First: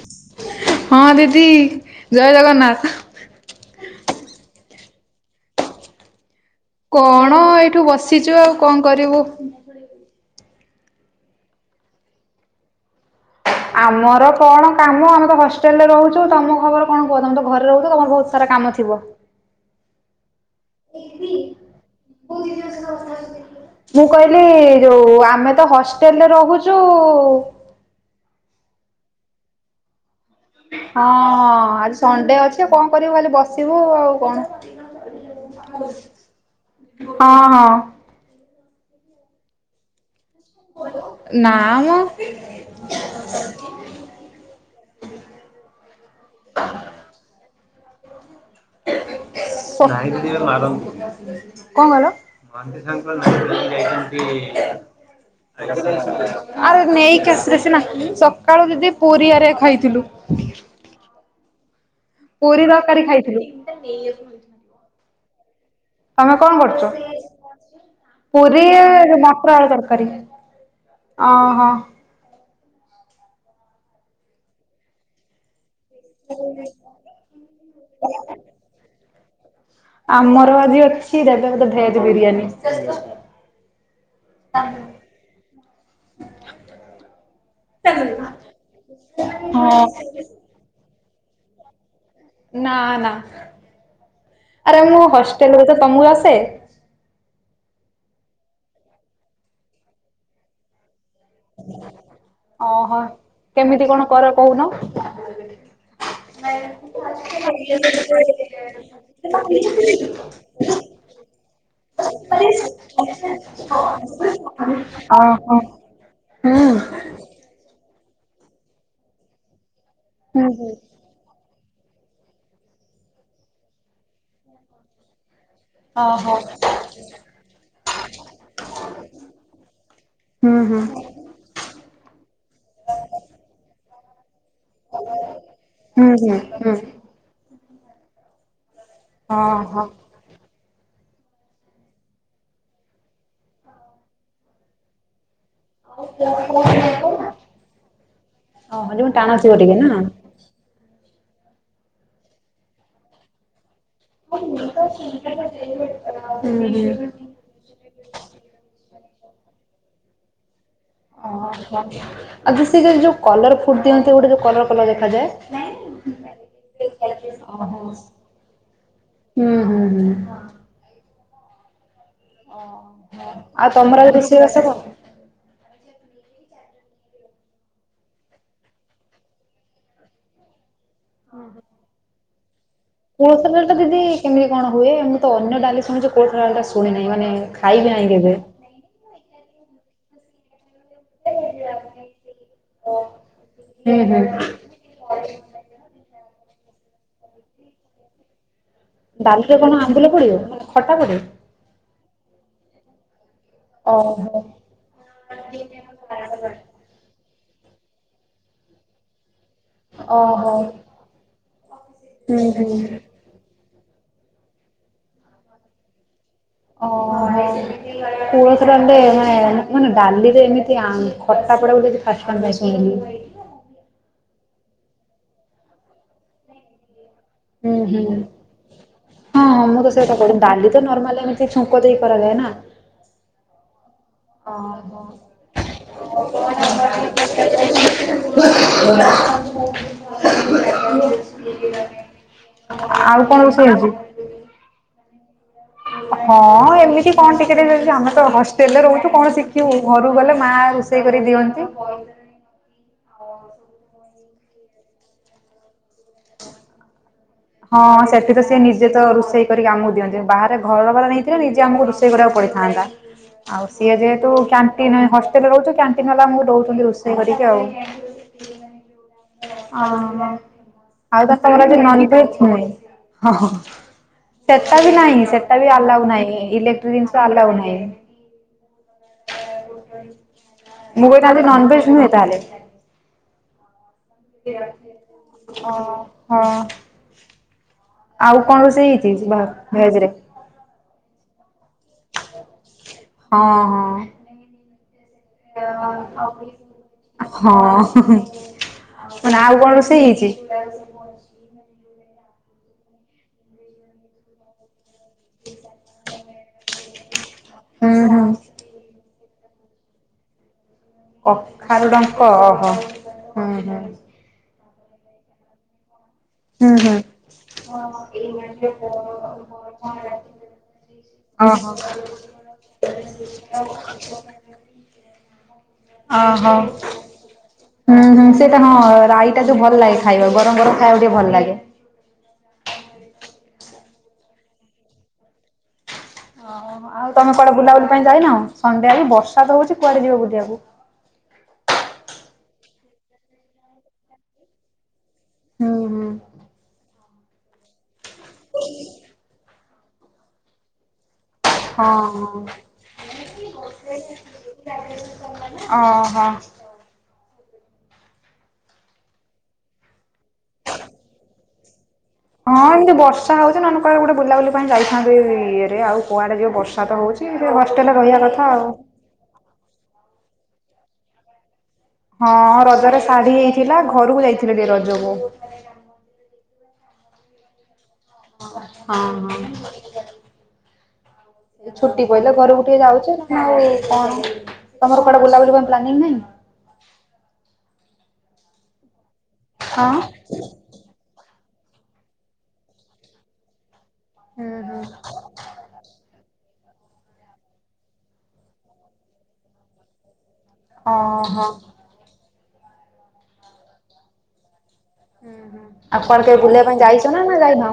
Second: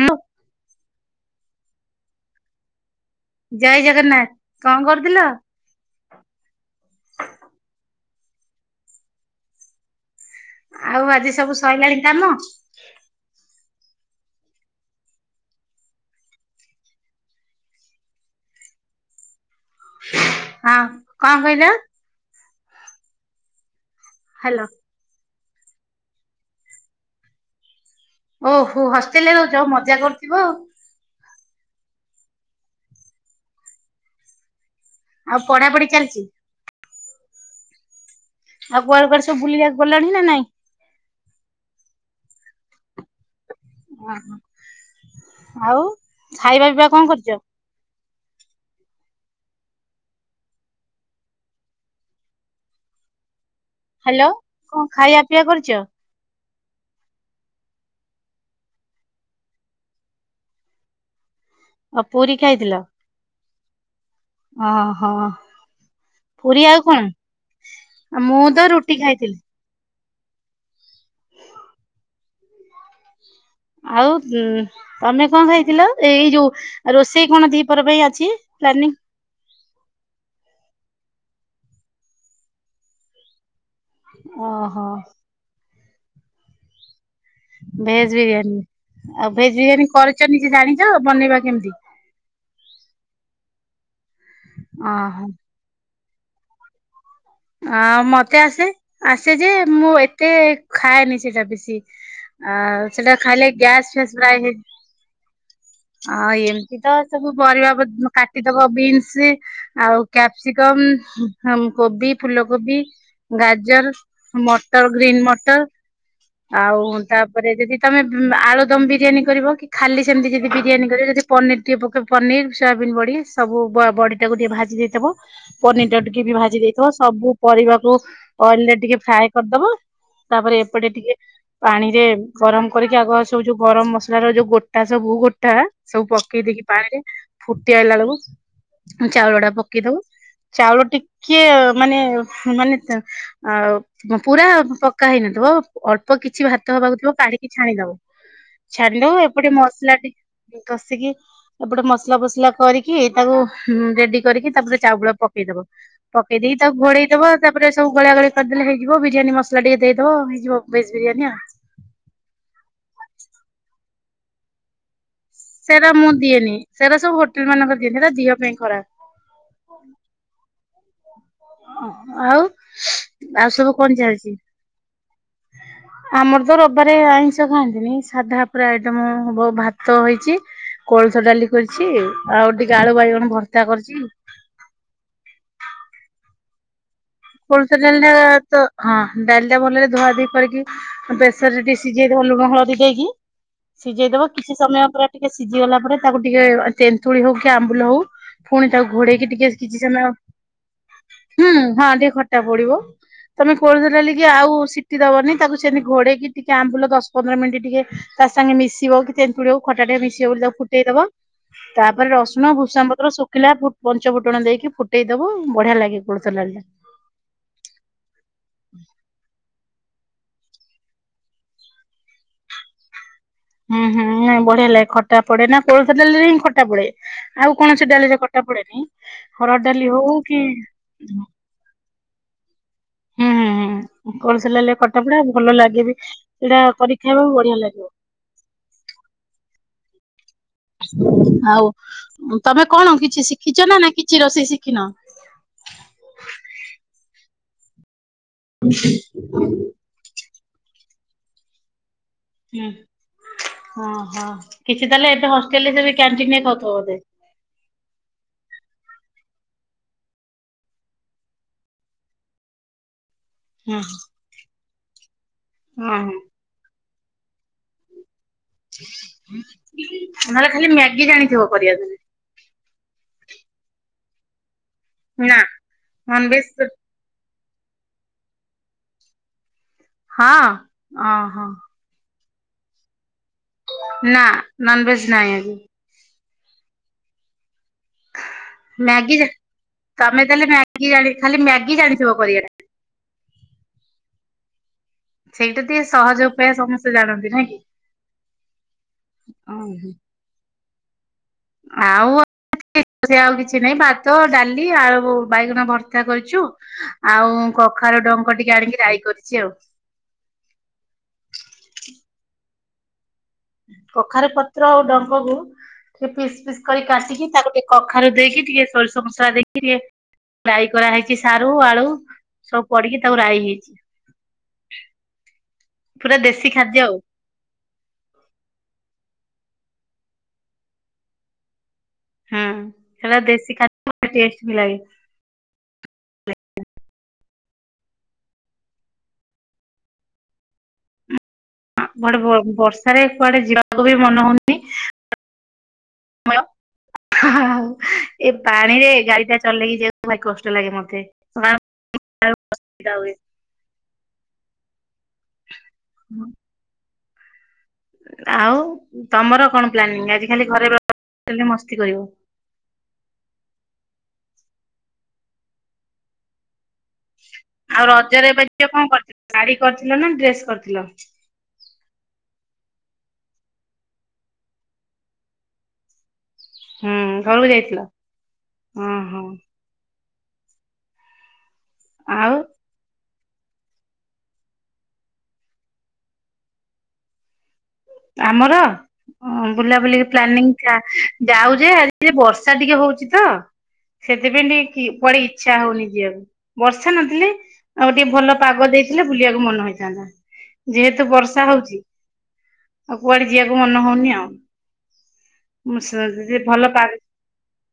ହଁ ହଁ ଦିଦି ଜୟ ଜଗନ୍ନାଥ। ଜୟ ଜଗନ୍ନାଥ। କଣ କରୁଥିଲ? କଣ ଏଇଠୁ ବସିଛୁ ଆଉ କଣ କରିବୁ? ଆଉ ଆଜି ସବୁ ସଇଲାଣି କାମ। ଆମର କଣ କାମ ଆମେ ତ ହଷ୍ଟେଲ ରେ ରହୁଛୁ ତମ ଖବର କଣ କୁହ? ତମେ ତ ଘରେ ରହୁଛ ତମର ବହୁତ ସାରା କାମ ଥିବ। ହାଁକଣ କହିଲ? ମୁଁ କହିଲି ହ୍ୟାଲୋ ଯୋଉ ଆମେ ତ ହସ ଷ୍ଟେଲ ରେ ରହୁଛୁ ଉ ଉ ଓହୋ ହଷ୍ଟେଲ ରେ ରହୁଛ ମଜା କରୁଥିବ ଆଉ। ହଁ ଅ ଆଜି ସଣ୍ଡେ ଅଛି କଣ କରିବୁ ଖାଲି ବସିବୁ ଆଉ କଣ। ଆଉ ପଢା ପଢି ଚାଲିଛି। ହଁ ହଁ। ଆଉ କୁଆଡେ କୁଆଡେ ସବୁ ବୁଲିବାକୁ ଗଲଣି ନା ନାଇଁ? ନାମ୍ ଓହୋ ଆଉ ଖାଇବା ପିଇବା କଣ କରିଛ? କଣ କହିଲ? [inaudible] ହ୍ୟାଲୋ କଣ ଖାଇବା ପିଇବା କରିଛ ଆରେ ନେଇକି ଆସିଲେ ସିନା ସକାଳୁ ଦିଦି ପୁରୀ ହେରିଆ ଖାଇଥିଲୁ। ପୁରୀ ତରକାରୀ ଖାଇଥିଲୁ। ଅ ହଁ। ତମେ କଣ କରୁଛ? ମୁଁ ପୁରୀ ତ ରୁଟି ଖାଇଥିଲି ମଟର ଆଳୁ ତରକାରୀ। ଅ ହ। ଆଉ ଉ ତମେ କଣ ଖାଇଥିଲ? ଏଇ ଯୋଉ ରୋଷେଇ କଣ ଦି ପୁର ପାଇଁ ଅଛି ପ୍ଲାନିଂ। ଆମର ଆଜି ଅଛି ଦେବେ ଦେବେ ବୋଧେ ଭେଜ ବିରିୟାନୀ। ଓହୋ। ଭେଜ ବିରିୟାନୀ ଆଉ ଭେଜ ବିରିୟାନୀ ହଁ। କରିଛ ନିଜେ ଜାଣିଛ ବନେଇବା କେମିତି? ନା ନା ଆରେ ମୁଁ ଓହୋ ହଷ୍ଟେଲରେ ତ ତମକୁ ଆସେ? ଆ ମତେ ଆସେ ଆସେ ଯେ ମୁଁ ଏତେ ଖାଏନି ସେଇଟା ବେଶି ଆ ଓହୋ। ସେଟା ଖାଇଲେ କେମିତି ଗ୍ୟାସ କଣ ଫ୍ୟାସ କର ପ୍ରାୟ ହେଇ କହୁନ? [inaudible] ଆଁ ଏମିତି ତ ସବୁ ପରିବା ପ କାଟିଦବ ବିନ୍ସ ଆଉ କ୍ୟାପ୍ସି କମ ହମ କୋବି ଫୁଲକୋବି, ଗାଜର, ହଁ ମଟର ଗ୍ରୀନ୍ ଓହୋ। ମଟର। ହୁଁ ଆଉ ତା ପରେ ଯଦି ତୋମେ ବୁଁ, ଆଳୁଦମ୍ ବିରିୟାନୀ କରିବ କି ଖାଲି ସେମିତି କି ହୁଁ ଯଦି ହୁଁ ବିରିୟାନୀ କରିବ ଯଦି ପନିର୍ ଟିକେ ପକେଇବ, ପନିର୍, ସୋୟାବିନ୍ ବଡି ସବୁ ବ-ବଡି ଟାକୁ ଟିକେ ଭାଜି ଦେଇଥିବ। ପନିର୍ ଟା କୁ ଟିକେ ବି ଓହୋ। ଭାଜି ଦେଇ ଥିବ। ସବୁ ପରିବାକୁ ଅଏଲ୍ ରେ ଟିକେ ଫ୍ରାଏ କରିଦବ, ତାପରେ ହୁଁ ହୁଁ ଏପଟେ ଟିକେ ପାଣି ରେ ଗରମ କରିକି, ଆଗ ସବୁ ଯୋଉ ଗରମ ମସଲାର ଯୋଉ ଗୋ ଟା ସବୁ ଗୋଟା ସବୁ ହୁଁ ହୁଁ ପକେଇ ଦେଇକି ହୁଁ ପାଣିରେ ଫୁଟି ଆଇଲା ବେଳକୁ ଚାଉଳ ଟା ପକେଇ ଓହୋ। ଦବ। ଚାଉଳ ଟିକିଏ ମାନେ ମାନେ ତ ଆଉ [unintelligible] ପୁରା ପକା ହେଇନଥିବ। ଅଳ୍ପ କିଛି ଭାତ ହବାକୁ ଥିବ କାଢିକି ଛାଣିଦବ। ଓହୋ ଯୋଉ ଛାଣିଦବ, ଟାଣ ଏପଟେ ଥିବ ଟିକେ ନା? ମସଲା ଟି [unintelligible] କଷିକି ଏପଟେ ମସଲା ଫସଲା କରିକି। ତାକୁ ହୁଁ, ରେଡି ଓହୋ କରିକି ତାପରେ ଚାଉଳ ପକେଇଦବ। ପକେଇ ଦେଇ ଥିବ, ତାପରେ ସବୁ ଗୋଳା ଗୋଳି କରିଦେଲେ ହେଇଯିବ ବିରିୟାନୀ, ମସଲା ଟିକେ ଦେଇଦବ ହେଇଯିବ ଭେଜ୍ ବିରିୟାନୀ ଆ,। ଆଉ ଯୋଉ ସେ ଯୋଉ କଲର୍ ଫୁଟ୍ ଦିଅନ୍ତି ଗୋଟେ ଯୋଉ କଲର୍ କଲର୍ ଦେଖାଯାଏ। ସେଇଟା ମୁଁ ଦିଏନି, ସେଇଟା ସବୁ ହୋଟେଲ୍ ଓହୋ ମାନଙ୍କର ଦିଅନ୍ତି। ସେଟା ଦିଅ ପାଇଁ ଖରା ହୁଁ, ହୁଁ, ହୁଁ। ଅଁ, ଆଉ ଆଉ ସବୁ କଣ ତମର ଆଜି ଚାଲିଚି? ରୋଷେଇବାସ [inaudible] ଆମର ତ ରବବାରେ ଆଇଁଷ ଖାଆନ୍ତିନି। ସାଧା ପୁରା ଆଇଟମ ହବ ଭାତ ହେଇଚି। କୋଳଥ ଡାଲି କରିଛି, ଆଉ ଟିକେ ଆଳୁ ବାଇଗଣ କୋଳଥ ଭର୍ତ୍ତା ଡାଲିଟା ଦିଦି କରିଚି। କେମିତି କଣ ହୁଏ? ମୁଁ ତ ଅନ୍ୟ ଡାଲି ଶୁଣିଛି କୋଳଥ ଡାଲି ଟା ଶୁଣି ନାହିଁ। ମାନେ କୋଳଥ ଖାଇବି ଡାଲିଟା ନାହିଁ କେବେ। ତ ହଁ ଡାଲିଟା ଭଲରେ ଧୁଆ ଧୋଇ କରିକି ହଁ ପ୍ରେସର୍ ରେ ଟିକେ ସିଝେଇଦବ ଲୁଣ ହଳଦୀ ଦେଇକି। ହୁଁ ହୁଁ। ସିଝେଇଦବ କିଛି ସମୟ ପୁରା ଟିକେ ସିଜି ଗଲା ପରେ ତାକୁ ଟିକେ ଏ ତେନ୍ତୁଳି ହଉ କି ଆମ୍ବୁଲ ହଉ। ପୁଣି ତାକୁ ଘୋଡେଇକି ଟିକେ ଡାଲିରେ କଣ କିଛି ସମୟ ଆମ୍ବୁଲ ହୁଁ, ପଡିବ ମାନେ ଖଟା ପଡେ? ହଁ, ଟିକେ ଖଟା ପଡିବ ତୋମେ କୋଳଥ ଡାଲିକି ଓହୋ ଆଉ ସି ଟି ଦବନି ତାକୁ ସେମିତି ଘୋଡେଇକି ଟିକେ ଆମ୍ବୁଲ ଦଶ ପନ୍ଦର ମିନିଟ୍ ଟିକେ ତା ସାଙ୍ଗେ ମିଶିବ କି ତେନ୍ତୁଳି ହଉ ଖଟା ଟେ ମିଶିବ ବୋଲି ଓହୋ ତାକୁ ଫୁଟେଇ ଦବ। ତାପରେ ହୁଁ ରସୁଣ ହୁଁ। ଭୃଷଙ୍ଗା ପତ୍ର ଶୁକିଲା ଫୁ ପଞ୍ଚ ଫୁଟଣ ଦେଇକି ଫୁଟେଇ ଦବ। ବଢିଆ ଲାଗେ କୋଳଥ ଡାଲିଟା। ଓ ହୋ, କୋଳଥ ଡାଲି ଟା ଏ ମାନେ ଏ ନା ମାନେ ଡାଲିରେ ଏମିତି ଆଁ, ଖଟା ପଡେ ଆଜି ଫାଷ୍ଟ ଟାଇମ୍ ପାଇଁ ଶୁଣିଲି। ହୁଁ, ହୁଁ, ନାଇଁ ବଢିଆ ଲାଗେ ଖଟା ପଡେ ନା କୋଳଥ ଡାଲିରେ ହିଁ ଖଟା ପଡେ। ଆଉ ହୁଁ କୌଣସି ହୁଁ। ଡାଲିରେ ଖଟା ପଡେନି ହରଡ ଡାଲି ହଉ କି ସେ ଛୁଙ୍କ ଦେଇ କରାଯାଏ ନା? ହୁଁ ହୁଁ ହୁଁ କୋଳଥ ଓ ଡାଲିରେ ଖଟା ହୋ। ପଡେ ଭଲ ଲାଗେ ବି। ସେଇଟା କରି ଖାଇବାକୁ ବଢିଆ ଲାଗିବ। [inaudible] ଆଉ ଅଁ, ତୋମେ କଣ ଆଉ କିଛି ଶିଖିଚ ରୋଷେଇ ନା ହେଇଛି? ନା କିଛି ରୋଷେଇ ଶିଖିନ? ହଁ ଏମିତି କଣ ଟିକେ ଟିକେ ଯଦି ଆମେ ତ ହଷ୍ଟେଲ୍ ରେ ରହୁଛୁ କଣ ଶିଖିବୁ। ଘରୁକୁ ଗଲେ ମା ରୋଷେଇ କରି ଦିଅନ୍ତି। ନା ହଁ, ହଁ କିଛି ତାହେଲେ ଏବେ ହଷ୍ଟେଲ୍ ରେ ସେ ବି କ୍ୟାଣ୍ଟିନ ରେ ଖାଉଥୁବ ବୋଧେ। ହଁ ସେଠି ତ ସିଏ ନିଜେ ତ ରୋଷେଇ କରିକି ଆମକୁ ଦିଅନ୍ତି। ବାହାରେ ଘର ଭଡା ନେଇଥିଲେ ନିଜେ ଆମକୁ ରୋଷେଇ କରିବାକୁ ପଡିଥାନ୍ତା। [inaudible] ଆଉ ହୁଁ ସିଏ ଯେହେତୁ କ୍ୟାଣ୍ଟିନି ହଷ୍ଟେଲ୍ ରେ ରହୁଛୁ। ହଁ କ୍ୟାଣ୍ଟିନ୍ ହଁ ବାଲା ଆମକୁ ଦଉଚନ୍ତି ରୋଷେଇ କରିକି ଆଉ। ଓ ହଁ, ନହେଲେ ଖାଲି ମ୍ୟାଗି ଆଉ ଜାଣିଥିବ [unintelligible] ନ କରିବାକୁ ନିଜେ ହେଇଛି। ନାଇଁ ହଁ, ହଁ, ସେଟା ବି ନାହିଁ, ନା ସେଟା ବି ଆଲାଉ ନାହିଁ। ନନଭେଜ ଇଲେ ଟ୍ରି ଦିନିଷ ଆଲଉ ନାହିଁ। ହଁ ମୁଁ କହିନି ଆଜି ଓହୋ ନନଭେଜ୍ ନୁହଁ ତାହାଲେ? ନା ନନଭେଜ୍ ନାହିଁ ଆଜି। ହଁ। ଆଉ କଣ ରୋଷେଇ ମ୍ୟାଗି ହେଇଛି ଭା-ଭେଜ୍ ରେ? ତମେ [unintelligible] ଖାଲି ମ୍ୟାଗି ଜାଣିଥିବ କରଟା। ହଁ ହଁ। ସେଇଟା ଟିକେ ସହଜ ଉପାୟ ସମସ୍ତେ ଜାଣନ୍ତି ନାଇଁ କି? ହଁ। କଣ ଆଉ କଣ ଓହୋ ରୋଷେଇ ହେଇଚି। ଗ ଆଉ ସେ ଆଉ କିଛି ନାଇଁ ଭାତ ଡାଲି ଆଳୁ ବାଇଗଣ ଭର୍ତା କରିଚୁ ଆଉ ହୁଁ କଖାରୁ ଡଙ୍କ ହୁଁ ଟିକେ ଆଣିକି ରାଇ କରିଚି ଆଉ। କଖାରୁ ଡଙ୍କ ଓହୋ ହୁଁ ହୁଁ। କଖାରୁ ପତ୍ର ଆଉ ଡଙ୍କକୁ ଟି ପିସ୍ ପିସ୍ ହୁଁ ପିସ୍ ହୁଁ କାଟିକି ତାକୁ ଟିକେ କଖାରୁ ଦେଇକି ଟିକେ ସୋରିଷ ମସଲା ଦେଇକି ଟିକେ ରାଇ କରାହେଇଚି ସାରୁ ଓହୋ ଆଳୁ ସବୁ ପଡିକି ତାକୁ ରାଇ ହେଇଚି। ଓ ଦେଶୀ ହୋ। ଖାଦ୍ୟ ଆଉ ହୁଁ ହୁଁ ସେଟା ହଁ ରାଇଟା ଯୋଉ ଭଲ ଲାଗେ ଖାଇବା ଗରମ ଗରମ ଖାଇବାକୁ ଟିକେ ଭଲ ଲାଗେ। ହୁଁ ସେ ଦେଶୀ ଖାଦ୍ୟ ଟେଷ୍ଟ ବି ଲାଗେ। ଓହୋ। ଆଉ ତମେ କୁଆଡ ବୁଲା ବୁଲି ପାଇଁ ଯାଇନ ସନ୍ଧ୍ୟା କୁ ବର୍ଷା ତ ହଉଚି କୁଆଡ଼େ ଯିବ ବୁଲିବାକୁ। କୁଆଡେ ବର୍ଷାରେ କୁଆଡେ ଯିବାକୁ ବି ମନ ହଉନି। ହୁଁ ହୁଁ [unintelligible] ପାଣିରେ ଗାଡି ଟା ଚଲେଇକି ଯିବାକୁ ଭାରି କଷ୍ଟ ଲାଗେ ମତେ। ହଁ ହୁଏ ହଁ ଓ ହୋ। ଆଉ ତମର କଣ ପ୍ଲାନିଂ ଆଜି ଖାଲି ଘରେ ବସିକି ମସ୍ତି କରିବ। ହଁ ଏମିତି ବର୍ଷା ହଉଚି ନହେଲେ କୁଆଡ଼େ ଗୋଟେ ବୁଲାବୁଲି ପାଇଁ ଯାଇଥାନ୍ତି ଇଏରେ ଆଉ କୁଆଡେ ଯିବୁ ବର୍ଷା [unintelligible] ତ ହଉଚି ଆଉ ହଷ୍ଟେଲରେ ରହିବା ରଜରେ ଏବେ କଥା ଝିଅ ଆଉ। କଣ କରିଥିଲ ଶାଢୀ କରିଥିଲ ନା ଡ୍ରେସ୍ କରିଥିଲ। ହଁ ରଜରେ ଶାଢୀ ହେଇଥିଲା ଘରକୁ ଯାଇଥିଲି ଟିକେ ରଜକୁ। ହୁଁ ଘରକୁ ଯାଇଥିଲ। ହଁ ହଁ। ଛୁଟି ପଇଲେ ଆଉ ଘରକୁ ଟିକେ ଯାଉଚି ନହେଲେ ଆଉ କଣ ତମର କୁଆଡେ ବୁଲାବୁଲି ପାଇଁ ପ୍ଲାନିଂ ନାହିଁ। ଆମର ହଁ। ବୁଲାବୁଲି ପ୍ଲାନିଂ ଯାଉ ଯେ ଆଜି ବର୍ଷା ଟିକେ ହଉଚି ତ ସେଥିପାଇଁ ହୁଁ ଟିକେ ହୁଁ। କୁଆଡ଼େ ଇଛା ହଉନି ଯିିବାକୁ। ବର୍ଷା ନଥିଲେ ଆଉ ଟିକେ ଭଲ ପାଗ ଦେଇଥିଲେ ବୁଲିବାକୁ ମନ ହେଇଥାନ୍ତା। ଯେହେତୁ ଓହୋ ବର୍ଷା ହଉଚି ଆଉ କୁଆଡେ ଯିବାକୁ ମନ ହଉନି ଆଉ। ଆଉ କୁଆଡ଼େ କେବେ ଭଲ ବୁଲିବାକୁ ପାଗ ଯାଇଚ ନା ଯାଇନ।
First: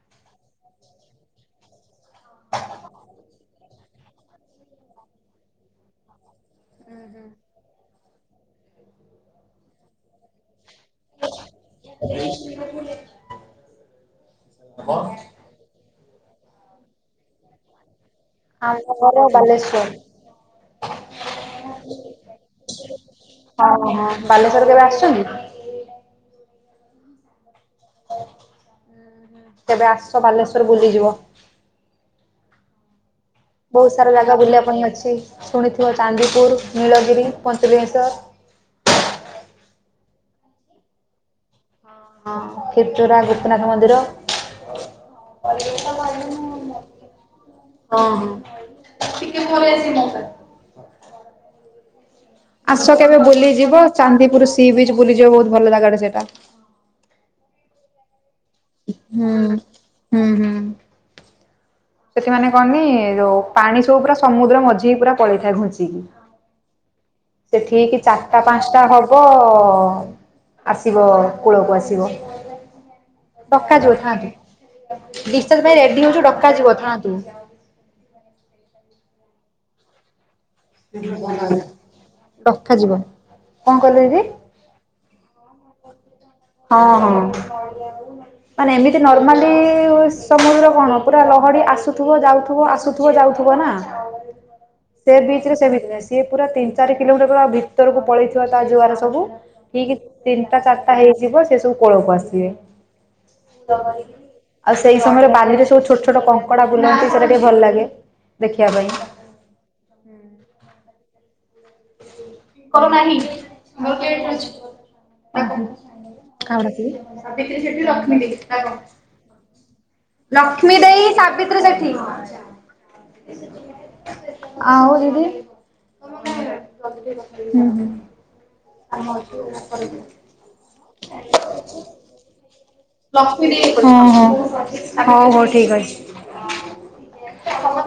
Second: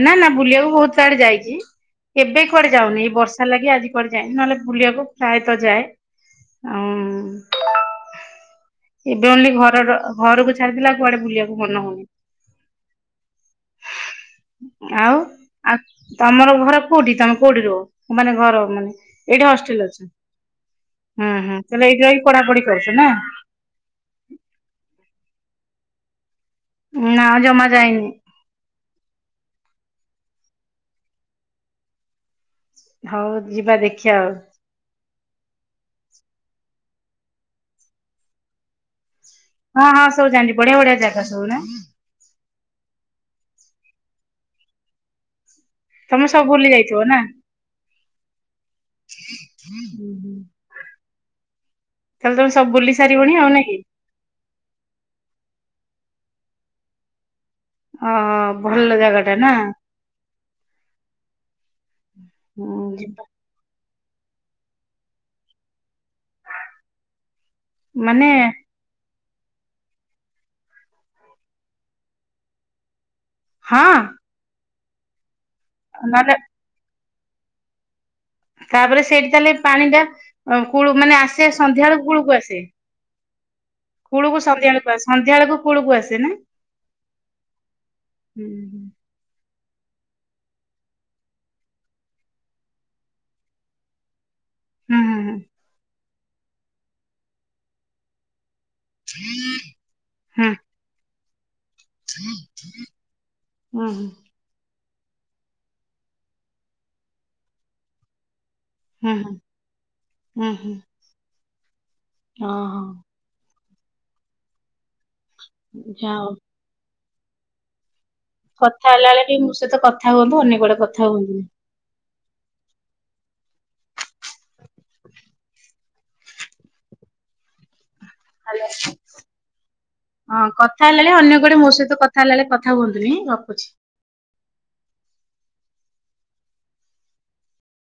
ନା ନା ବୁଲିବାକୁ ବହୁତ ଆଡେ ଯାଇଚିଏବେ କୁଆଡେ ଯାଉନି ଏଇ ବର୍ଷା ହେଲାକି ଆଜି କୁଆଡ଼େ ଯାଏନି ନହେଲେ ବୁଲିବାକୁ ପ୍ରାୟତ ଯାଏ। ଆଉ [inaudible] ଏବେ ଓଁଲି ଘରର ଘରକୁ ଛାଡିଦେଲେ କୁଆଡେ ବୁଲିବାକୁ ମନ ହଉନି ଆଉ। ଆଉ ତମର ଘର କୋଉଠି ତମେ କୋଉଠି ରୁହ ମାନେ ଘର ମାନେ ଆମ ଘର ଏଇଠି ହଷ୍ଟେଲ ବାଲେଶ୍ଵର ଅଛି। ହୁଁ ହୁଁ ତାହଲେ ଏଇଠି ରହିକି ପଢାପଢି କରୁଛ ନା ହଁ ହଁ ବାଲେଶ୍ୱର କେବେ ଆସିଚନ୍ତି। ନା ଜମା ଯାଇନି। କେବେ ଆସ ବାଲେଶ୍ଵର ବୁଲିଯିବ। ହଉ। ଯିବା ବହୁତ ସାରା ଦେଖିବା ଆଉ। ଜାଗା ବୁଲିବା ପାଇଁ ଅଛି ଶୁଣିଥିବ ଚାନ୍ଦିପୁର ନୀଳଗିରି ପଞ୍ଚେଲିଙ୍ଗେଶ୍ୱର୍। ହଁ ହଁ ସବୁ ଜାଣିଚି ବଢିଆ ବଢିଆ ଜାଗା ସବୁ ନା। ହଁ କ୍ଷୀରଚରା ଗୋପୀନାଥ ମନ୍ଦିର। ତମେ ସବୁ ବୁଲି ଯାଇଥିବ ନା? [unintelligible] ତାହେଲେ ତମେ ସବୁ ବୁଲି ଆସ କେବେ ସାରିବଣି ଆଉ ନାଇଁ କି? ବୁଲିଯିବ ଚାନ୍ଦିପୁର ସି ବିଚ ବୁଲିଯିବ ବୋହୁତ ଭଲ ଜାଗାଟେ ସେଟା। ହଁ ହଉ ହୁଁ ହୁଁ ହୁଁ ସେଠି ମାନେ କଣ ହୁଁ କି ଯିବା ଯୋଉ ପାଣି ସବୁ ପୁରା ସମୁଦ୍ର ମଝିିକି ପୁରା ପଳେଇଥାଏ ଘୁଞ୍ଚିକି ସେଠିକି କି ମାନେ ଚାରିଟା ପାଞ୍ଚଟା ତା ହବ ଆସିବ କୂଳକୁ ଆସିବ ଡକା ହଁ ଯିବ ଥାଆନ୍ତୁ [unintelligible] ପାଇଁ ରେଡି ହୋଉଚୁ ନହେଲେ ଡକାଯିବ ଥାଆନ୍ତୁ ତାପରେ ସେଇଠି ଖାଲି ପାଣିଟା କୂଳ ମାନେ ଆସେ ସନ୍ଧ୍ୟା ବେଳ କୂଳକୁ ଆସେ। ଡକାଯିବ କଣ କହିଲେ ଦିଦି କୂଳକୁ ସନ୍ଧ୍ୟା ବେଳକୁ ଆସେ ସନ୍ଧ୍ୟା ବେଳକୁ କୂଳକୁ ଆସେ ନା? ହଁ ହଁ। ହୁଁ ମାନେ ଏମିତି ନର୍ମାଲି ସମୁଦ୍ର କଣ ପୁରା ଲହଡ଼ି ଆସୁଥିବ ଯାଉଥିବ ଆସୁଥିବ ଯାଉଥିବ ନା। ସେ ବି ସିଏ ପୁରା ତିନି ଚାରି କିଲୋମିଟର ଭିତରକୁ ପଳେଇଥିବ ତା ଜୁଆର ସବୁ ଠିକ ହୁଁ। ତିନିଟା ଚାରିଟା ହେଇଯିବ ସେ ସବୁ କୋଳକୁ ଆସିବେ ହୁଁ ହୁଁ ଆଉ ସେଇ ସମୟରେ ବାଲିରେ ସବୁ ଛୋଟ ଛୋଟ କଙ୍କଡା ବୁଲନ୍ତି ସେଇଟା ଟିକେ ଭଲ ଲାଗେ ଦେଖିବା ପାଇଁ ହୁଁ ହଁ ହୁଁ ହୁଁ। ଓ ହୋ କରୁ ନାହିଁ [unintelligible] ଯା ହଉ। [unintelligible] ସେଠି ରଖମି କଥା ହେଲା ବେଳେ ବି ମୋ ସହିତ କଥା ହୁଅନ୍ତୁ ଅନ୍ୟ କୁଆଡେ ଲକ୍ଷ୍ମୀ କଥା ଦେଈ ହୁଅନ୍ତୁନି। ସାବିତ୍ରୀ ସେଠୀ ଆ ହଦି ହୁଁ ହୁଁ ଆ ହଁ କଥା ହେଲାଣି ଅନ୍ୟ କୁଡେ ମୋ ସହିତ କଥା ହେଲା ବ ଲକ୍ଷ୍ମୀ ହଁ ହଁ ହଉ ହଉ ଠିକ ଅଛି।